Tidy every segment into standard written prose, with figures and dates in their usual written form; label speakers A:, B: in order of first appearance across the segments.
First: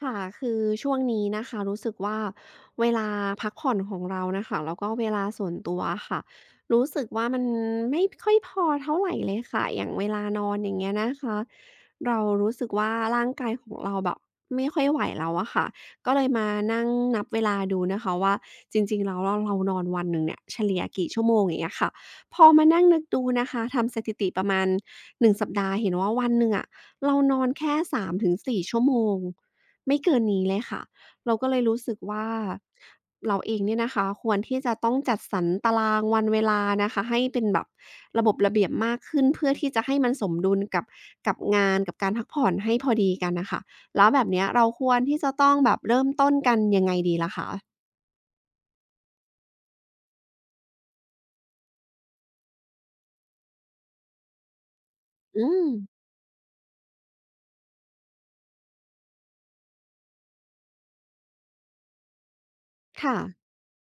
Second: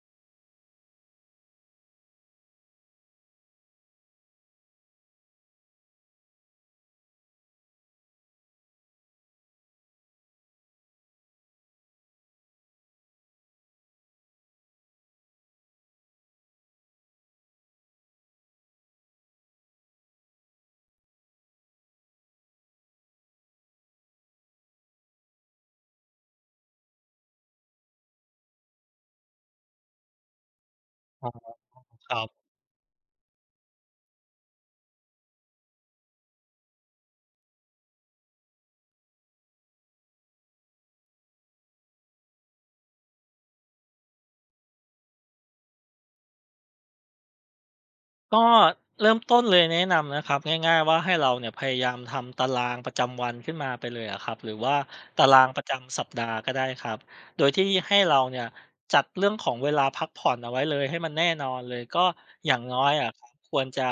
A: ค่ะ คือช่วงนี้นะคะรู้สึกว่าเวลาพักผ่อนของเรานะคะแล้วก็เวลาส่วนตัวค่ะรู้สึกว่ามันไม่ค่อยพอเท่าไหร่เลยค่ะอย่างเวลานอนอย่างเงี้ยนะคะเรารู้สึกว่าร่างกายของเราแบบไม่ค่อยไหวแล้วอะค่ะก็เลยมานั่งนับเวลาดูนะคะว่าจริงๆแล้วเรานอนวันหนึ่งเนี่ยเฉลี่ยกี่ชั่วโมงอย่างเงี้ยค่ะพอมานั่งนึกดูนะคะทำสถิติประมาณหนึ่งสัปดาห์เห็นว่าวันหนึ่งอะเรานอนแค่สามถึงสี่ชั่วโมง ไม่เกินนี้เลยค่ะ
B: อ๋อ
A: เราก็เลยรู้สึก
B: ครั
A: ว่า
B: บ
A: เราเองเนี่ยนะคะควรที่จะต้องจัดสรรตารางวันเวลานะคะให้เป็นแบบระบบระเบียบมากขึ้นเพื่อที่จะให้มันสมดุลกับกับงานกับการพักผ่อนให้พอดีกันน่ะค่ะแล้วแบบเนี้ยเราควรที่จะต้องแบบเริ่มต้นกันยังไงดีล่ะคะ
B: ก็เริ่มต้นเลยแนะนำนะครับง่ายๆว่าให้เราเนี่ยพยายามทำตารางประจำวันขึ้นมาไปเลยอะครับหรือว่าตารา
A: อื
B: งประ
A: ม
B: จำสัปดาห์ก็ได้ครับโดยที่ให้เราเนี่ยจัดเรื่องของเวลาพักผ่อนเอาไว้เลยให้มันแน่นอนเลยก็อย่างน้อยอะ
A: ค่ะ
B: ครับควรจะ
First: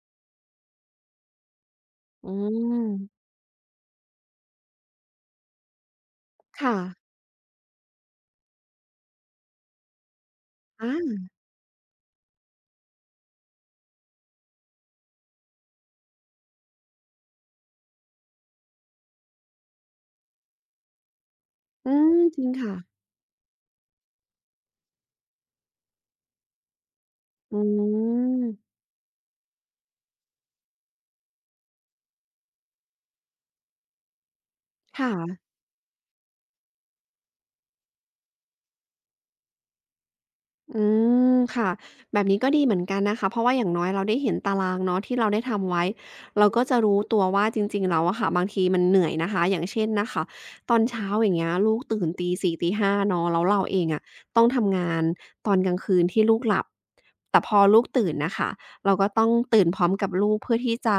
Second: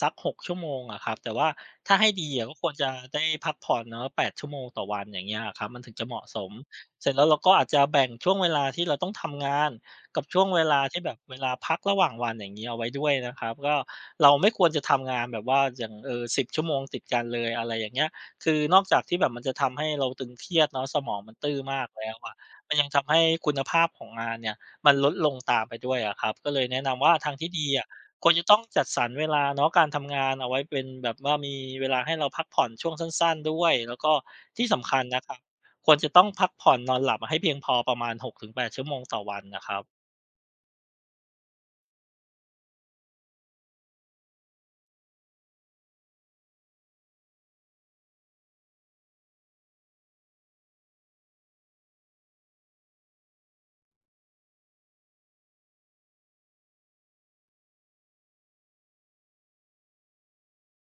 B: สักหกชั่วโมงอะครับแต่ว่าถ้าให้ดี
A: อื
B: อะก็ควรจะ
A: ม
B: ได้พักผ่อนเนาะแปดชั่วโมงต่อวันอย่างเงี้ยอะครับมันถึงจะเหมาะสม
A: ค่ะ
B: เสร็จแล้วเราก็อาจจะแบ่งช่วงเวลาที่เราต้องทำงาน กับช่วงเวลาที่แบบ
A: อา
B: เวลาพักระหว่างวันอย่างนี้เอาไว้ด้วยนะครับก็เราไม่ควรจะทำงานแบบว่าอย่างเออส10ชั่วโมงติดกันเลยอะไรอย่างเงี้ยคือนอกจากที่แบบมันจะทำให้เราตึงเครียดเนาะสมองมันตื้อมาก
A: อื
B: แล้ว
A: ม
B: อะ
A: จริง
B: มั
A: ค่ะ
B: นยังทำให้คุณภาพของงานเนี่ยมันลดลงตามไปด้วยอะครับก็เลยแนะนำว่าทางที่
A: อื
B: ดีอะควรจะต้อง
A: ม
B: จัดสรรเวลาเนาะการทำงานเอาไว้เป็นแบบว่ามีเวลาให้เราพักผ่อนช่วงสั้นๆด้วยแล้วก็ที่สำคัญนะครับ
A: ค่ะ
B: ควรจะต้องพักผ่อนนอนหลับให้เพียงพอประมาณหกถึงแปดชั่วโมงต่อวันนะครับ
A: อืมค่ะแบบนี้ก็ดีเหมือนกันนะคะเพราะว่าอย่างน้อยเราได้เห็นตารางเนาะที่เราได้ทำไว้เราก็จะรู้ตัวว่าจริงๆแล้วอะค่ะบางทีมันเหนื่อยนะคะอย่างเช่นนะคะตอนเช้าอย่างเงี้ยลูกตื่นตีสี่ตี5เนาะแล้วเราเองอะต้องทำงานตอนกลางคืนที่ลูกหลับแต่พอลูกตื่นน่ะค่ะเราก็ต้องตื่นพร้อมกับลูกเพื่อที่จะ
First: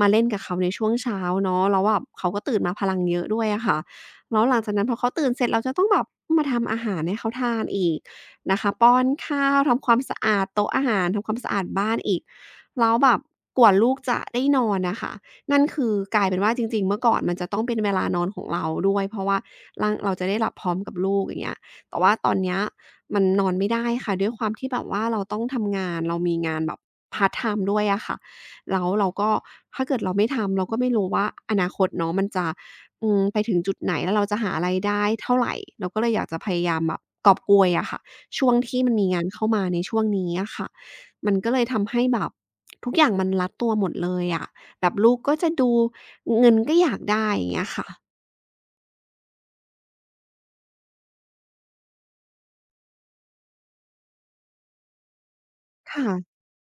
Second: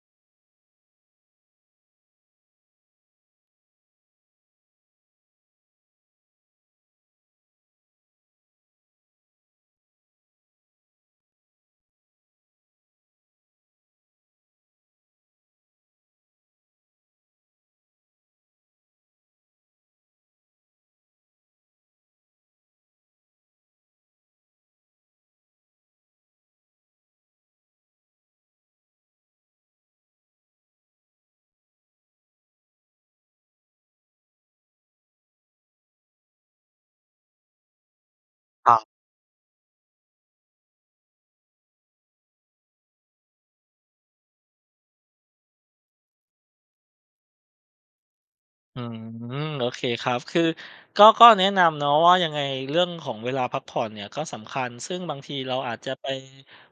A: มาเล่นกับเขาในช่วงเช้าเนาะแล้วแบบเขาก็ตื่นมาพลังเยอะด้วยอะค่ะแล้วหลังจากนั้นพอเขาตื่นเสร็จเราจะต้องแบบมาทำอาหารให้เขาทานอีก นะคะป้อนข้าวทำความสะอาดโต๊ะอาหารทำความสะอาดบ้านอีกแล้วแบบกว่าลูกจะได้นอนน่ะค่ะนั่นคือกลายเป็นว่าจริงๆเมื่อก่อนมันจะต้องเป็นเวลานอนของเราด้วยเพราะว่าร่างเราจะได้หลับพร้อมกับลูกอย่างเงี้ยแต่ว่าตอนเนี้ยมันนอนไม่ได้ค่ะด้วยความที่แบบว่าเราต้องทำงานเรามีงานแบบพาร์ตไทม์ด้วยอะค่ะแล้วเราก็ถ้าเกิดเราไม่ทำเราก็ไม่รู้ว่าอนาคตเนาะมันจะไปถึงจุดไหนแล้วเราจะหารายได้เท่าไรเราก็เลยอยากจะพยายามแบบกอบโกยอะค่ะ ช่วง
B: อ๋อ
A: ที่มันมีงานเข้ามาในช่วงนี้อะค่ะ มันก็เลยทำให้แบบทุกอย่างมันรัดตัวหมดเลยอะแบบลูกก็จะดูเงินก็อยากได้อย่างเงี้ยค่ะ
B: อืมโอเคครับคือก็แนะนำเนาะว่ายังไงเรื่องของเวลาพักผ่อนเนี่ยก็สำคัญซึ่งบางทีเราอาจจะ
A: ค่ะ
B: ไป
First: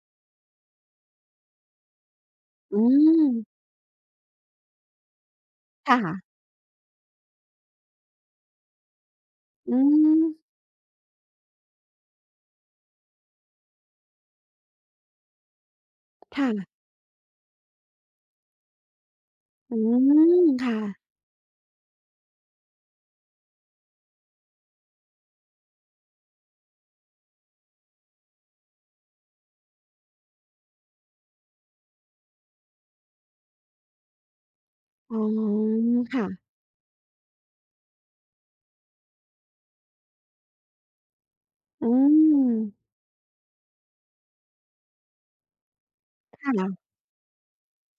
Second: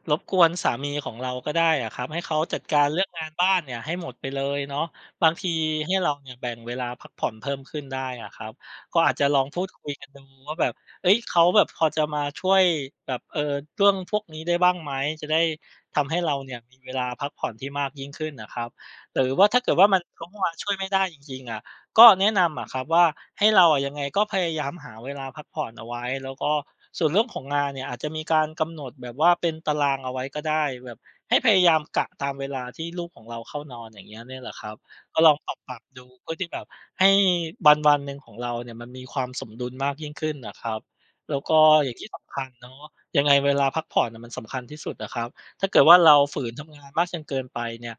B: รบกวนสามีของเราก็ได้อะครับให้เขาจัดกา
A: อื
B: รเรื่องงานบ้าน
A: ม
B: เนี่ยให้หมดไปเลยเนาะบางทีให้เรา
A: ค่ะ
B: เนี่ยแบ่งเวลาพักผ่อนเพิ่มขึ้นได้อะครับก็อาจจะลองพูด
A: อื
B: คุยกันดู
A: ม
B: ว่าแบบเอ้ยเขาแบบพอจะมาช่วยแบบเรื่องพวกนี้ได้บ้างไหมจะได้ทำให้เราเนี่ยมี
A: ค่ะ
B: เวลาพักผ่อนที่มากยิ่งขึ้นนะครับหรือว่าถ้าเกิ
A: อื
B: ดว่ามันเขา
A: ม
B: มาช่วย
A: ค่ะ
B: ไม่ได้จริงๆอะ ก็แนะนำอะครับว่าให้เราอะยังไงก็พยายามหาเวลาพักผ่อนเอาไว้แล้วก็ส่วนเรื่องของงานเนี่ยอาจจะมีการกำหนดแบบว่าเป็นตารางเอาไว้ก็ได้แบบให้พยายามกะตามเวลาที่ลูกของเราเข้านอนอย่างเงี้ยเนี่ยแหละครับ
A: อ๋
B: ก็
A: อ
B: ลองปรับดู
A: ค่ะ
B: เพื่อที่แบบให้วันหนึ่งของเราเนี่ยมันมีความสมดุลมากยิ่งขึ้นน่ะครับแล้วก็
A: อื
B: อย่างที่สำคัญเนาะ
A: ม
B: ยังไงเวลาพักผ่อนน่ะมันสำคัญที่สุดอะครับถ้าเกิดว่าเราฝืนทำงา
A: ค่ะ
B: นมากจนเกินไปเนี่ย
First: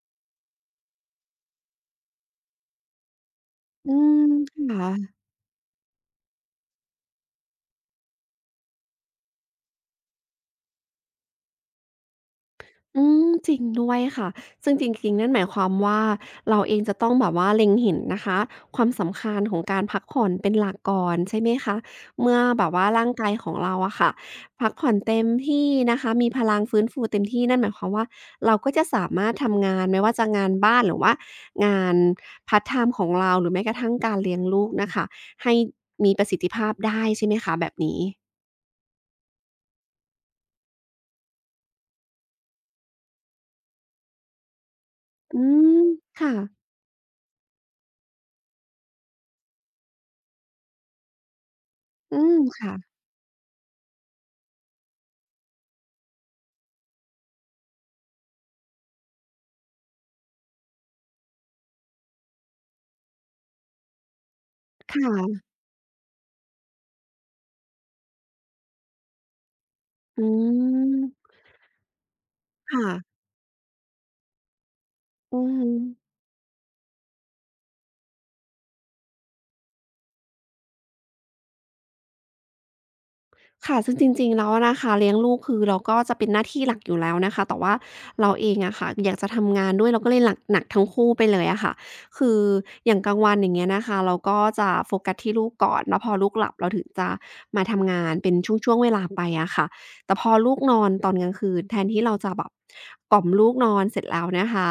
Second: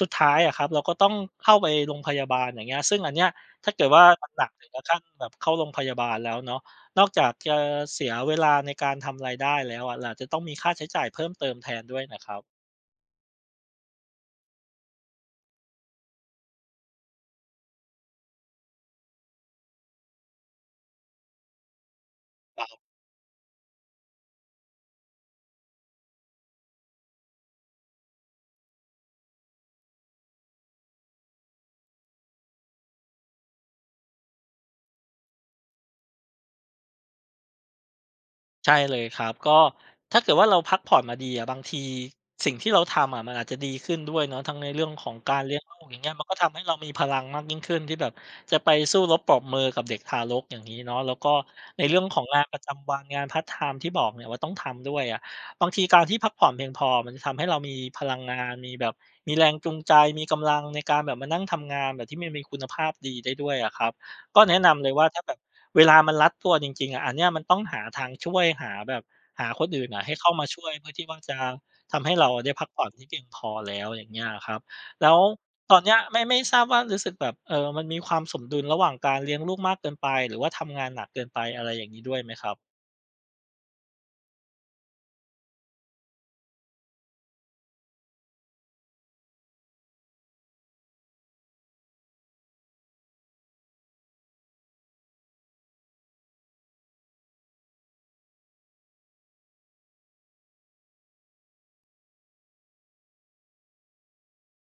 B: สุดท้ายอะครับเราก็ต้องเข้าไปโรงพยาบาลอย่างเงี้ยซึ่งอันเนี้ย ถ้าเกิด
A: อื
B: ว่า
A: ม
B: หนักๆถึงกับ
A: ค่ะ
B: ขั้นแบบเข้าโรงพยาบาลแล้วเนาะนอกจากจะเสียเวลาในการทำรายได้แล้วอะเราอาจจะต้องมีค่าใช้จ่ายเพิ่มเติมแทนด้วยนะครับ
A: อืมจริงด้วยค่ะซึ่งจริงๆนั่นหมายความว่าเราเองจะต้องแบบว่าเล็งเห็นนะคะความสำคัญของการพักผ่อนเป็นหลักก่อนใช่ไหมคะเมื่อแบบว่าร่างกายของเราอะค่ะพักผ่อนเต็มที่นะคะมีพลังฟื้นฟูเต็มที่นั่นหมายความว่าเราก็จะสามารถทำงานไม่ว่าจะงานบ้านหรือว่างานพาร์ตไทม์ของเราหรือแม้กระทั่งการเลี้ยงลูกน่ะค่ะให้มีประสิทธิภาพได้ใช่ไหมคะแบบนี้
B: ใช่เลยครับก็ถ้าเกิดว่าเราพักผ่อนมาดีอะบางทีสิ่งที่เราทำอะมันอาจจะดีขึ้นด้วยเนาะทั้งในเรื่องของกา
A: อื
B: รเลี้ยงลู
A: ม
B: กอย่างเงี้ยมัน
A: ค่ะ
B: ก็ทำให้เรามีพลังมากยิ่งขึ้นที่แบบจะไปสู้รบปรบมือกับเด็กทารกอย่างนี้เนาะแล้วก็ในเรื่องข
A: อื
B: อง
A: ม
B: งานประ
A: ค่ะ
B: จำวันงานพาร์ทไทม์ที่บอกเนี่ยว่าต้องทำด้วยอะบางทีการที่พักผ่อนเพียงพอมันจะทำให้เรามีพลังงานมีแบบมีแรงจูงใจมีกำลังในการแบบมานั่งทำงานแบบที่มันมีคุณภาพดีได้ด้วยอะครับก็แนะนำเล
A: ค
B: ยว่าถ้าแบบ
A: ่ะ
B: เวลามันรัดตัวจริงๆอะอันเนี้ยมันต้องหาทางช่วยหาแบบหาคนอื่นอะให้
A: อื
B: เข้ามาช่วยเพื่อที่ว่า
A: ม
B: จะทำให้เราได้พักผ่
A: ค่ะ
B: อนที่เพียงพอแล้วอย่างเงี้ยอะครับแล้ว
A: อืม
B: ตอนเนี้ยไม่ทราบว่ารู้สึกแบบมันมีความสมดุลระหว่างการเลี้ยงลูกมากเกินไปหรือว่าทำงานหนักเกินไปอะไรอย่างงี้ด้วยไหมครับ
A: ค่ะ ซึ่งจริงๆ แล้วอะนะคะเลี้ยงลูกคือเราก็จะเป็นหน้าที่หลักอยู่แล้วนะคะแต่ว่าเราเองอะค่ะอยากจะทำงานด้วยเราก็เลยหลักหนักทั้งคู่ไปเลยอะค่ะคืออย่างกลางวันอย่างเงี้ยนะคะเราก็จะโฟกัสที่ลูกก่อน แล้วพอลูกหลับเราถึงจะมาทำงานเป็นช่วงๆเวลาไปอะค่ะแต่พอลูกนอนตอนกลางคืนแทนที่เราจะแบบกล่อมลูกนอนเสร็จแล้วนะคะ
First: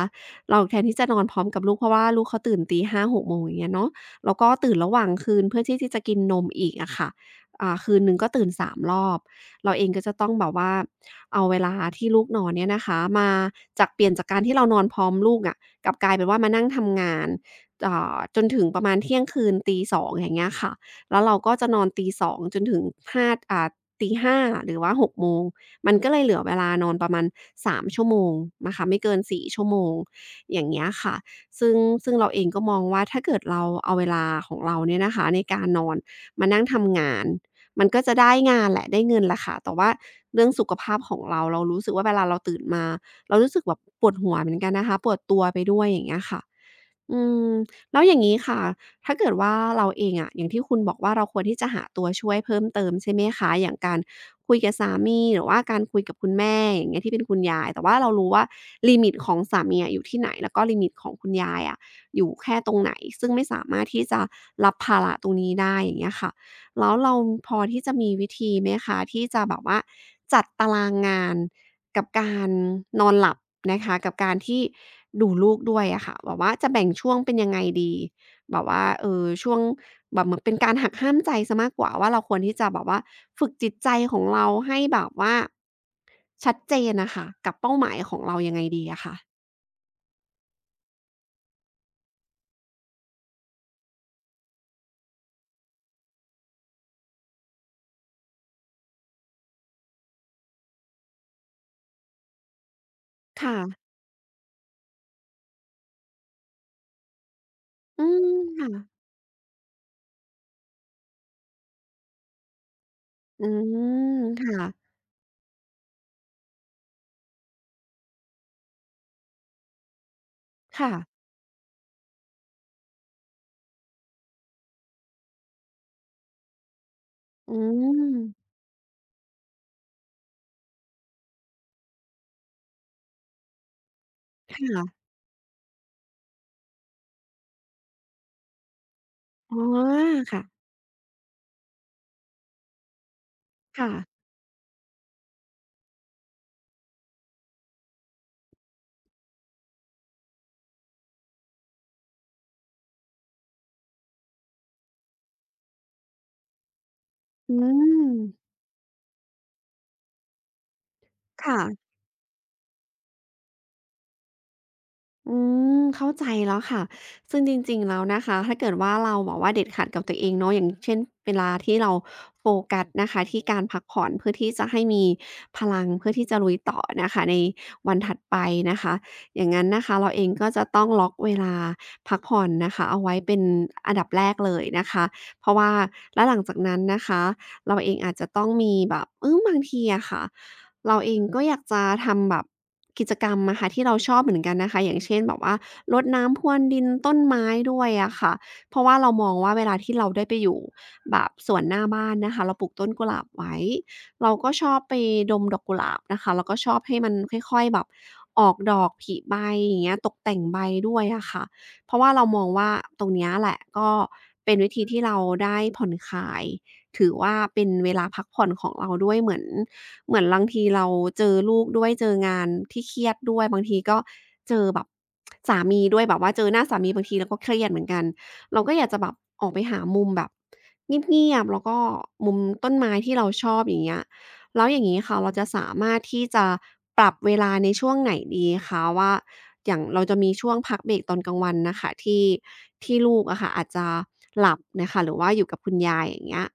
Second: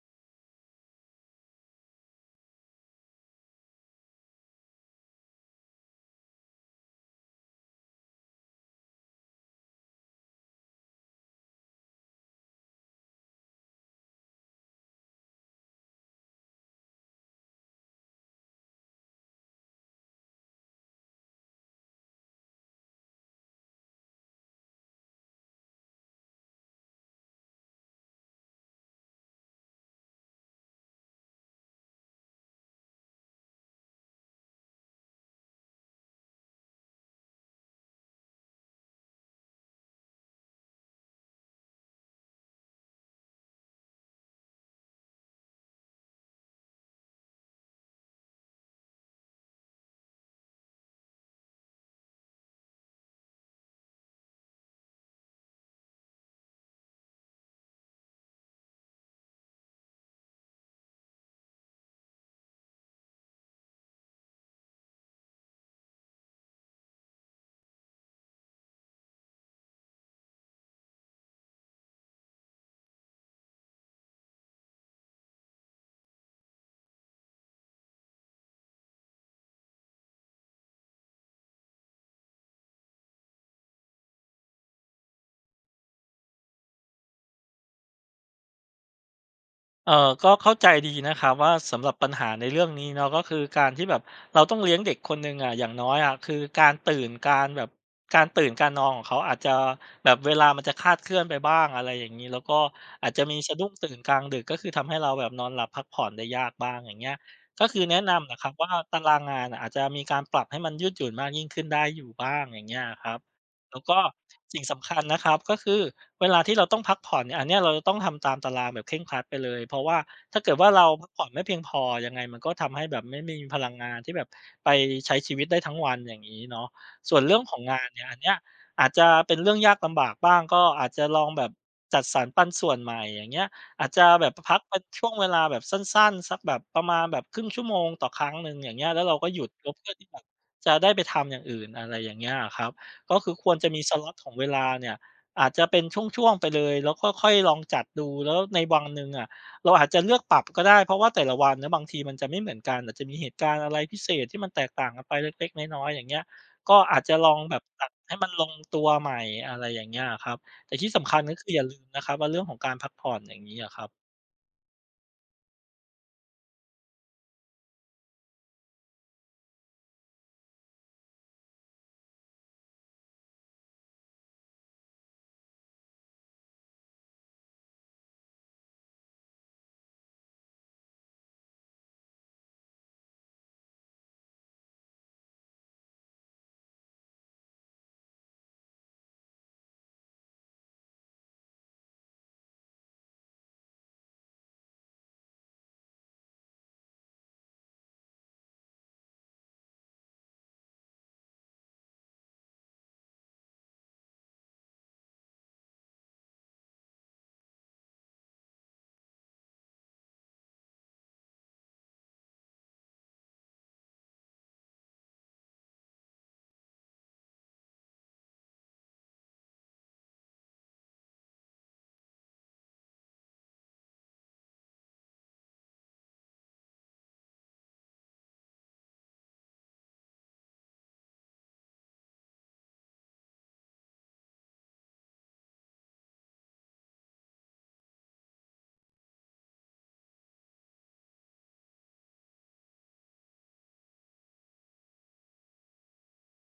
A: เราแทนที่จะนอนพร้อมกับลูกเพราะว่าลูกเขาตื่นตี5กโมงอย่างเงี้ยเนาะแล้วก็ตื่นระหว่างคืนเพื่อที่จะกินนมอีกอะค่ะ อ่าคืนหนึ่งก็ตื่นสามรอบเราเองก็จะต้องแบบว่าเอาเวลาที่ลูกนอนเนี่ยนะคะมาจากเปลี่ยนจากการที่เรานอนพร้อมลูกอะกลับกลายเป็นว่ามานั่งทำงานอ่าจนถึงประมาณเที่ยงคืนตีสองอย่างเงี้ยค่ะแล้วเราก็จะนอนตีสองจนถึง5อ่าตี5้าหรือว่า6โมงมันก็เลยเหลือเวลานอนประมาณ3ชั่วโมงนะคะไม่เกิน4ชั่วโมงอย่างเงี้ยค่ะซึ่งซึ่งเราเองก็มองว่าถ้าเกิดเราเอาเวลาของเราเนี่ยนะคะในการนอนมานั่งทำงาน มันก็จะได้งานแหละได้เงินแหละค่ะ แต่ว่าเรื่องสุขภาพของเราเรารู้สึกว่าเวลาเราตื่นมาเรารู้สึกแบบปวดหัวเหมือนกันนะคะปวดตัวไปด้วยอย่างเงี้ยค่ะ อืมแล้วอย่างนี้ค่ะถ้าเกิดว่าเราเองอะอย่างที่คุณบอกว่าเราควรที่จะหาตัวช่วยเพิ่มเติมใช่ไหมคะ อย่างการคุยกับสามีหรือว่าการคุยกับคุณแม่ อย่างเงี้ยที่เป็นคุณยาย แต่ว่าเรารู้ว่าลิมิตของสามีอะอยู่ที่ไหน แล้วก็ลิมิตของคุณยายอะอยู่แค่ตรงไหน ซึ่งไม่สามารถที่จะรับภาระตรงนี้ได้อย่างเงี้ยค่ะแล้วเราพอที่จะมีวิธีไหมคะที่จะแบบว่าจัดตารางงาน กับการนอนหลับนะคะกับการที่ดูลูกด้วยอะค่ะแบบว่าจะแบ่งช่วงเป็นยังไงดีแบบว่าช่วงแบบเหมือนเป็นการหักห้ามใจเสียมากกว่าว่าเราควรที่จะแบบว่าฝึกจิตใจของเราให้แบบว่าชัดเจนน่ะค่ะกับเป้าหมายของเรายังไงดีอะคะ
B: เอ่อก็เข้าใจดีนะครับว่าสำหรับปัญหาในเรื่องนี้เนาะก็คือการที่แบบเราต้องเลี้ยงเด็กคนหนึ่งอะอย่างน้อยอะคือการตื่นการนอนของเขาอาจจะแบบเวลามันจะคลาดเคลื่อนไปบ้างอะไรอย่างงี้แล้วก็อาจจะมีสะ
A: ค่ะ
B: ดุ้งตื่นกลางดึกก็คือทำให้เราแบบนอนหลับพักผ่อนได้ยากบ้างอย่างเงี้ยก็คือแนะ
A: อืม
B: นำนะครับ
A: ค่ะ
B: ว่าตารางงานน่ะอาจจะมีการปรับให้มันยืดหยุ่นมากยิ่งขึ้นได้อยู่บ้างอย่างเงี้ยอะครับ
A: อื
B: แล้วก็
A: มค
B: สิ่งสำ
A: ่ะ
B: คัญนะครับก็คือเวลาที่เราต้องพักผ่อนเนี่ยอันเนี้ยเราจะต้องทำตามตารางแบบเคร่งครัดไปเลยเพราะว่าถ้าเกิดว่าเรา
A: ค่ะ
B: พักผ่อนไม่เพียงพอยังไงมันก็ทำให้แบบไม่มีพลังงานที่แบบไปใช้ชีวิตได้ทั้งวันอย่างงี้เนาะส่วนเรื่องข
A: อื
B: องงานเนี่ยอันเนี้ย
A: ม
B: อาจจะเป็นเรื่องยากลำบากบ้างก็อาจจะลองแบบจัดสรรปันส่วนใหม่อย่างเงี้ยอาจจะแบบ
A: ค
B: พักเป็น
A: ่ะ
B: ช่วงเวลาแบบสั้นๆสักแบบประมาณแบบครึ่งชั่วโมงต่อครั้งหนึ่งอย่างเงี้ยแล้วเราก็หยุด
A: อ๋อ
B: ก็เพื่อที่แบบ
A: ค่ะ
B: จะได้ไปทำอย่างอื่นอะไรอย่างเงี้ยอะครับ ก็คือควรจะมี
A: ค่ะ
B: สล็อตของเวลาเนี่ยอาจจะเป็นช่วงๆไปเลยแล้วค่อยๆลองจัดดูแล้วในวันหนึ่งอะเราอาจจะเลือกปรับก็ได้เพราะว่าแต่ละวันนะบางทีมันจะไม่เหมือนกันอาจจะมีเหตุการณ์อะไรพิเศษที่มันแตกต่างกันไปเล็กๆน้อยๆอย่างเงี้ยก็อาจจะลอง
A: อื
B: แบบ
A: ม
B: ตัดให้มันลงตัวใหม่อะไรอย่างเงี้ยอะครับแต่ที่สำคัญก็คืออ
A: ค่ะ
B: ย่าลืมนะครับว่าเรื่องของการพักผ่อนอย่างงี้อะครับ
A: อืมเข้าใจแล้วค่ะซึ่งจริงๆแล้วนะคะถ้าเกิดว่าเราบอกว่าเด็ดขาดกับตัวเองเนาะอย่างเช่นเวลาที่เราโฟกัสนะคะที่การพักผ่อนเพื่อที่จะให้มีพลังเพื่อที่จะลุยต่อนะคะในวันถัดไปนะคะอย่างงั้นนะคะเราเองก็จะต้องล็อกเวลาพักผ่อนนะคะเอาไว้เป็นอันดับแรกเลยนะคะเพราะว่าแล้วหลังจากนั้นนะคะเราเองอาจจะต้องมีแบบบางทีอะค่ะ เราเองก็อยากจะทำแบบกิจกรรมอะคะที่เราชอบเหมือนกันนะคะอย่างเช่นแบบว่ารดน้ำพรวนดินต้นไม้ด้วยอะค่ะเพราะว่าเรามองว่าเวลาที่เราได้ไปอยู่แบบสวนหน้าบ้านนะคะเราปลูกต้นกุหลาบไว้เราก็ชอบไปดมดอกกุหลาบนะคะแล้วก็ชอบให้มันค่อยๆแบบออกดอกผลิใบอย่างเงี้ยตกแต่งใบด้วยอะค่ะเพราะว่าเรามองว่าตรงเนี้ยแหละก็เป็นวิธีที่เราได้ผ่อนคลาย ถือว่าเป็นเวลาพักผ่อนของเราด้วยเหมือนบางทีเราเจอลูกด้วยเจองานที่เครียดด้วยบางทีก็เจอแบบสามีด้วยแบบว่าเจอหน้าสามีบางทีเราก็เครียดเหมือนกันเราก็อยากจะแบบออกไปหามุมแบบเงียบๆแล้วก็มุมต้นไม้ที่เราชอบอย่างเงี้ยแล้วอย่างงี้ค่ะเราจะสามารถที่จะปรับเวลาในช่วงไหนดีคะว่า อย่างเราจะมีช่วงพักเบรกตอนกลางวันน่ะค่ะที่ลูกอะค่ะอาจจะหลับน่ะค่ะหรือว่าอยู่กับคุณยายอย่างเงี้ย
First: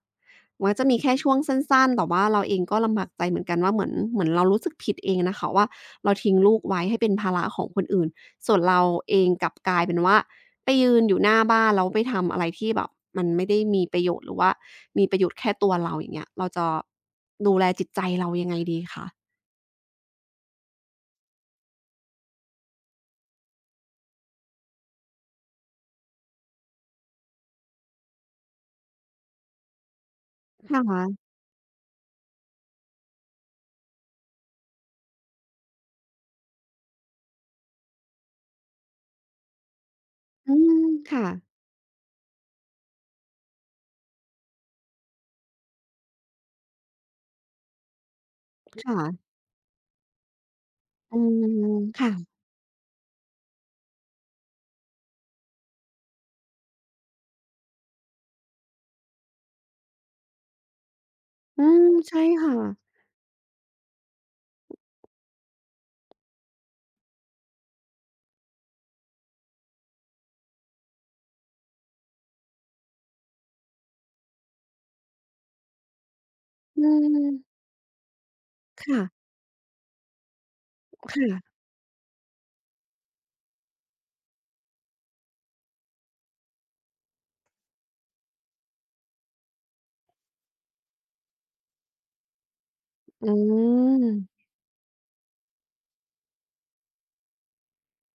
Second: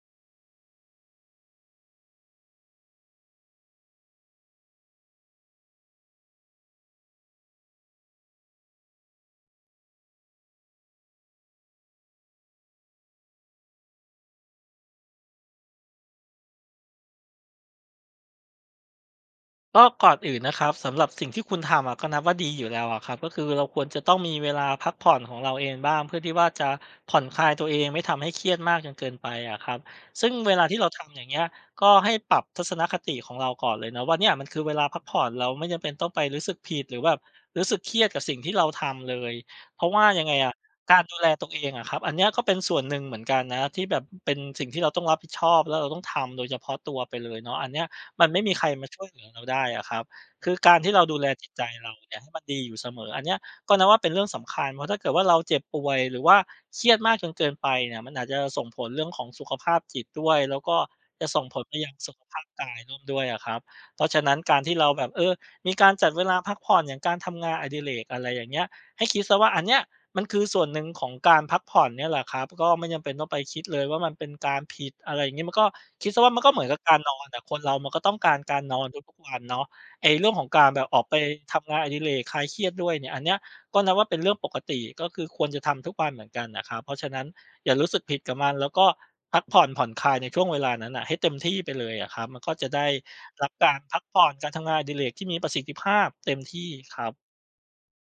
A: มันก็จะมีแค่ช่วงสั้นๆ แต่ว่าเราเองก็ลำบากใจเหมือนกันว่าเหมือนเรารู้สึกผิดเองน่ะค่ะว่าเราทิ้งลูกไว้ให้เป็นภาระของคนอื่นส่วนเราเองกลับกลายเป็นว่าไปยืนอยู่หน้าบ้านแล้วไปทำอะไรที่แบบมันไม่ได้มีประโยชน์หรือว่ามีประโยชน์แค่ตัวเราอย่างเงี้ยเราจะดูแลจิตใจเรายังไงดีคะ
B: ก็ก่อนอื่นนะครับสำหรับสิ่งที่คุณทำอะก็นับว่าดีอยู่แล้วอะครับก็คือเราควรจะต้องมีเวลาพักผ่อนของเราเองบ้างเพื่อที่ว่าจะผ่อนคลายตัวเองไม่ทำให้เครียดมากจนเกินไปอะครับซึ่งเวลาที่
A: ค่
B: เราทำอย่าง
A: ะ
B: เงี้ยก็ให้ปรับทัศนคติของเราก่อนเลยนะว่าเนี่ยมันคือเวลาพักผ่อนเราไม่จำเป็นต้องไปรู้สึกผิดหรือแบบรู้สึกเครียดกับสิ่งที่เราทำเลยเพราะว่ายังไงอะ
A: อืม
B: การดู
A: ค่ะ
B: แลตัวเองอะครับอันเนี้ยก็เป็นส่วนหนึ่งเหมือนกันนะที่แบบเป็นสิ่งที่เราต้องรับผิดชอบแล้วเราต้องทำโดยเฉพาะตัวไปเลยเนาะอันเนี้ย มันไม่มีใครมาช่วยเหลือ
A: ค่ะ
B: เราได้อะครับคือการที่เรา
A: อื
B: ดูแลจิต
A: ม
B: ใจเราเนี่ย
A: ค่ะ
B: ให้มันดีอยู่เสมออันเนี้ยก็นับว่าเป็นเรื่องสำคัญ เพราะถ้าเกิดว่าเราเจ็บป่วยหรือว่าเครียดมากจนเกินไปเนี่ยมันอาจจะส่งผลเรื่องของสุขภาพจิตด้วยแล้วก็จะส่งผ
A: อื
B: ลไป
A: ม
B: ยังสุข
A: ใช่
B: ภาพ
A: ค่ะ
B: กายร่วมด้วยอะครับเพราะฉะนั้นการที่เราแบบมีการจัดเวลาพักผ่อนอย่างการทำงานอดิเรกอะไรอย่างเงี้ยให้คิดเสียว่าอันเนี้ย มันคือส่วนหนึ่งของการพักผ่อนเนี่ยแหละครับก็ไม่จำเป็นต้องไปคิดเลยว่ามันเป็นการผิดอะไรอย่างงี้มันก็คิดเสียว่ามันก็เหมือนกับ
A: อื
B: การนอนอะค
A: ม
B: นเรามันก็ต้องการการนอน
A: ค่ะ
B: ทุกๆวันเนาะไอ้เรื่องของการแบบออกไป
A: ค่ะ
B: ทำงานอดิเรกคลายเครียดด้วยเนี่ยอันเนี้ยก็นับว่าเป็นเรื่องปกติก็คือควรจะทำทุกวันเหมือนกันน่ะครับเพราะฉะนั้นอย่ารู้สึกผิดกับมันแล้วก็พักผ่อนผ่อนคลายในช่วงเวลานั้นน่ะให้เต็มที่ไปเลยอะครับมันก็จะได้
A: อื
B: รับการพักผ่อน
A: ม
B: การทำงานอดิเรกที่มีประสิทธิภาพเต็มที่ครับ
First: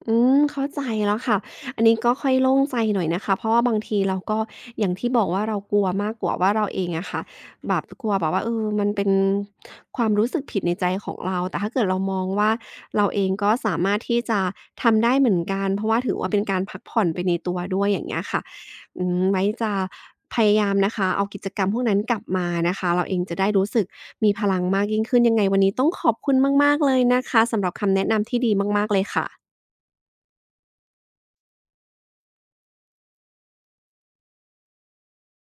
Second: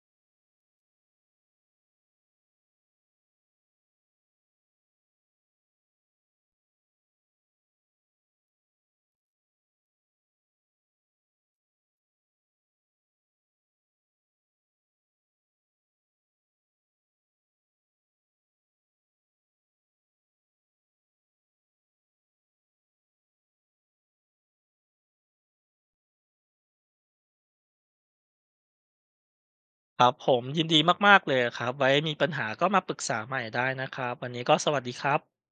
A: อืมเข้าใจแล้วค่ะ อันนี้ก็ค่อยโล่งใจหน่อยนะคะ เพราะว่าบางทีเราก็อย่างที่บอกว่าเรากลัวมากกว่าว่าเราเองอะค่ะแบบกลัวแบบว่ามันเป็นความรู้สึกผิดในใจของเราแต่ถ้าเกิดเรามองว่าเราเองก็สามารถที่จะทำได้เหมือนกันเพราะว่าถือว่าเป็นการพักผ่อนไปในตัวด้วยอย่างเงี้ยค่ะอืมไว้จะพยายามนะคะเอากิจกรรมพวกนั้นกลับมานะคะเราเองจะได้รู้สึกมีพลังมากยิ่งขึ้นยังไงวันนี้ต้องขอบคุณมากๆเลยนะคะสำหรับคำแนะนำที่ดีมากๆเลยค่ะ
B: ครับผมยินดีมากๆเลยครับไว้มีปัญหาก็มาปรึกษาใหม่ได้นะครับวันนี้ก็สวัสดีครับ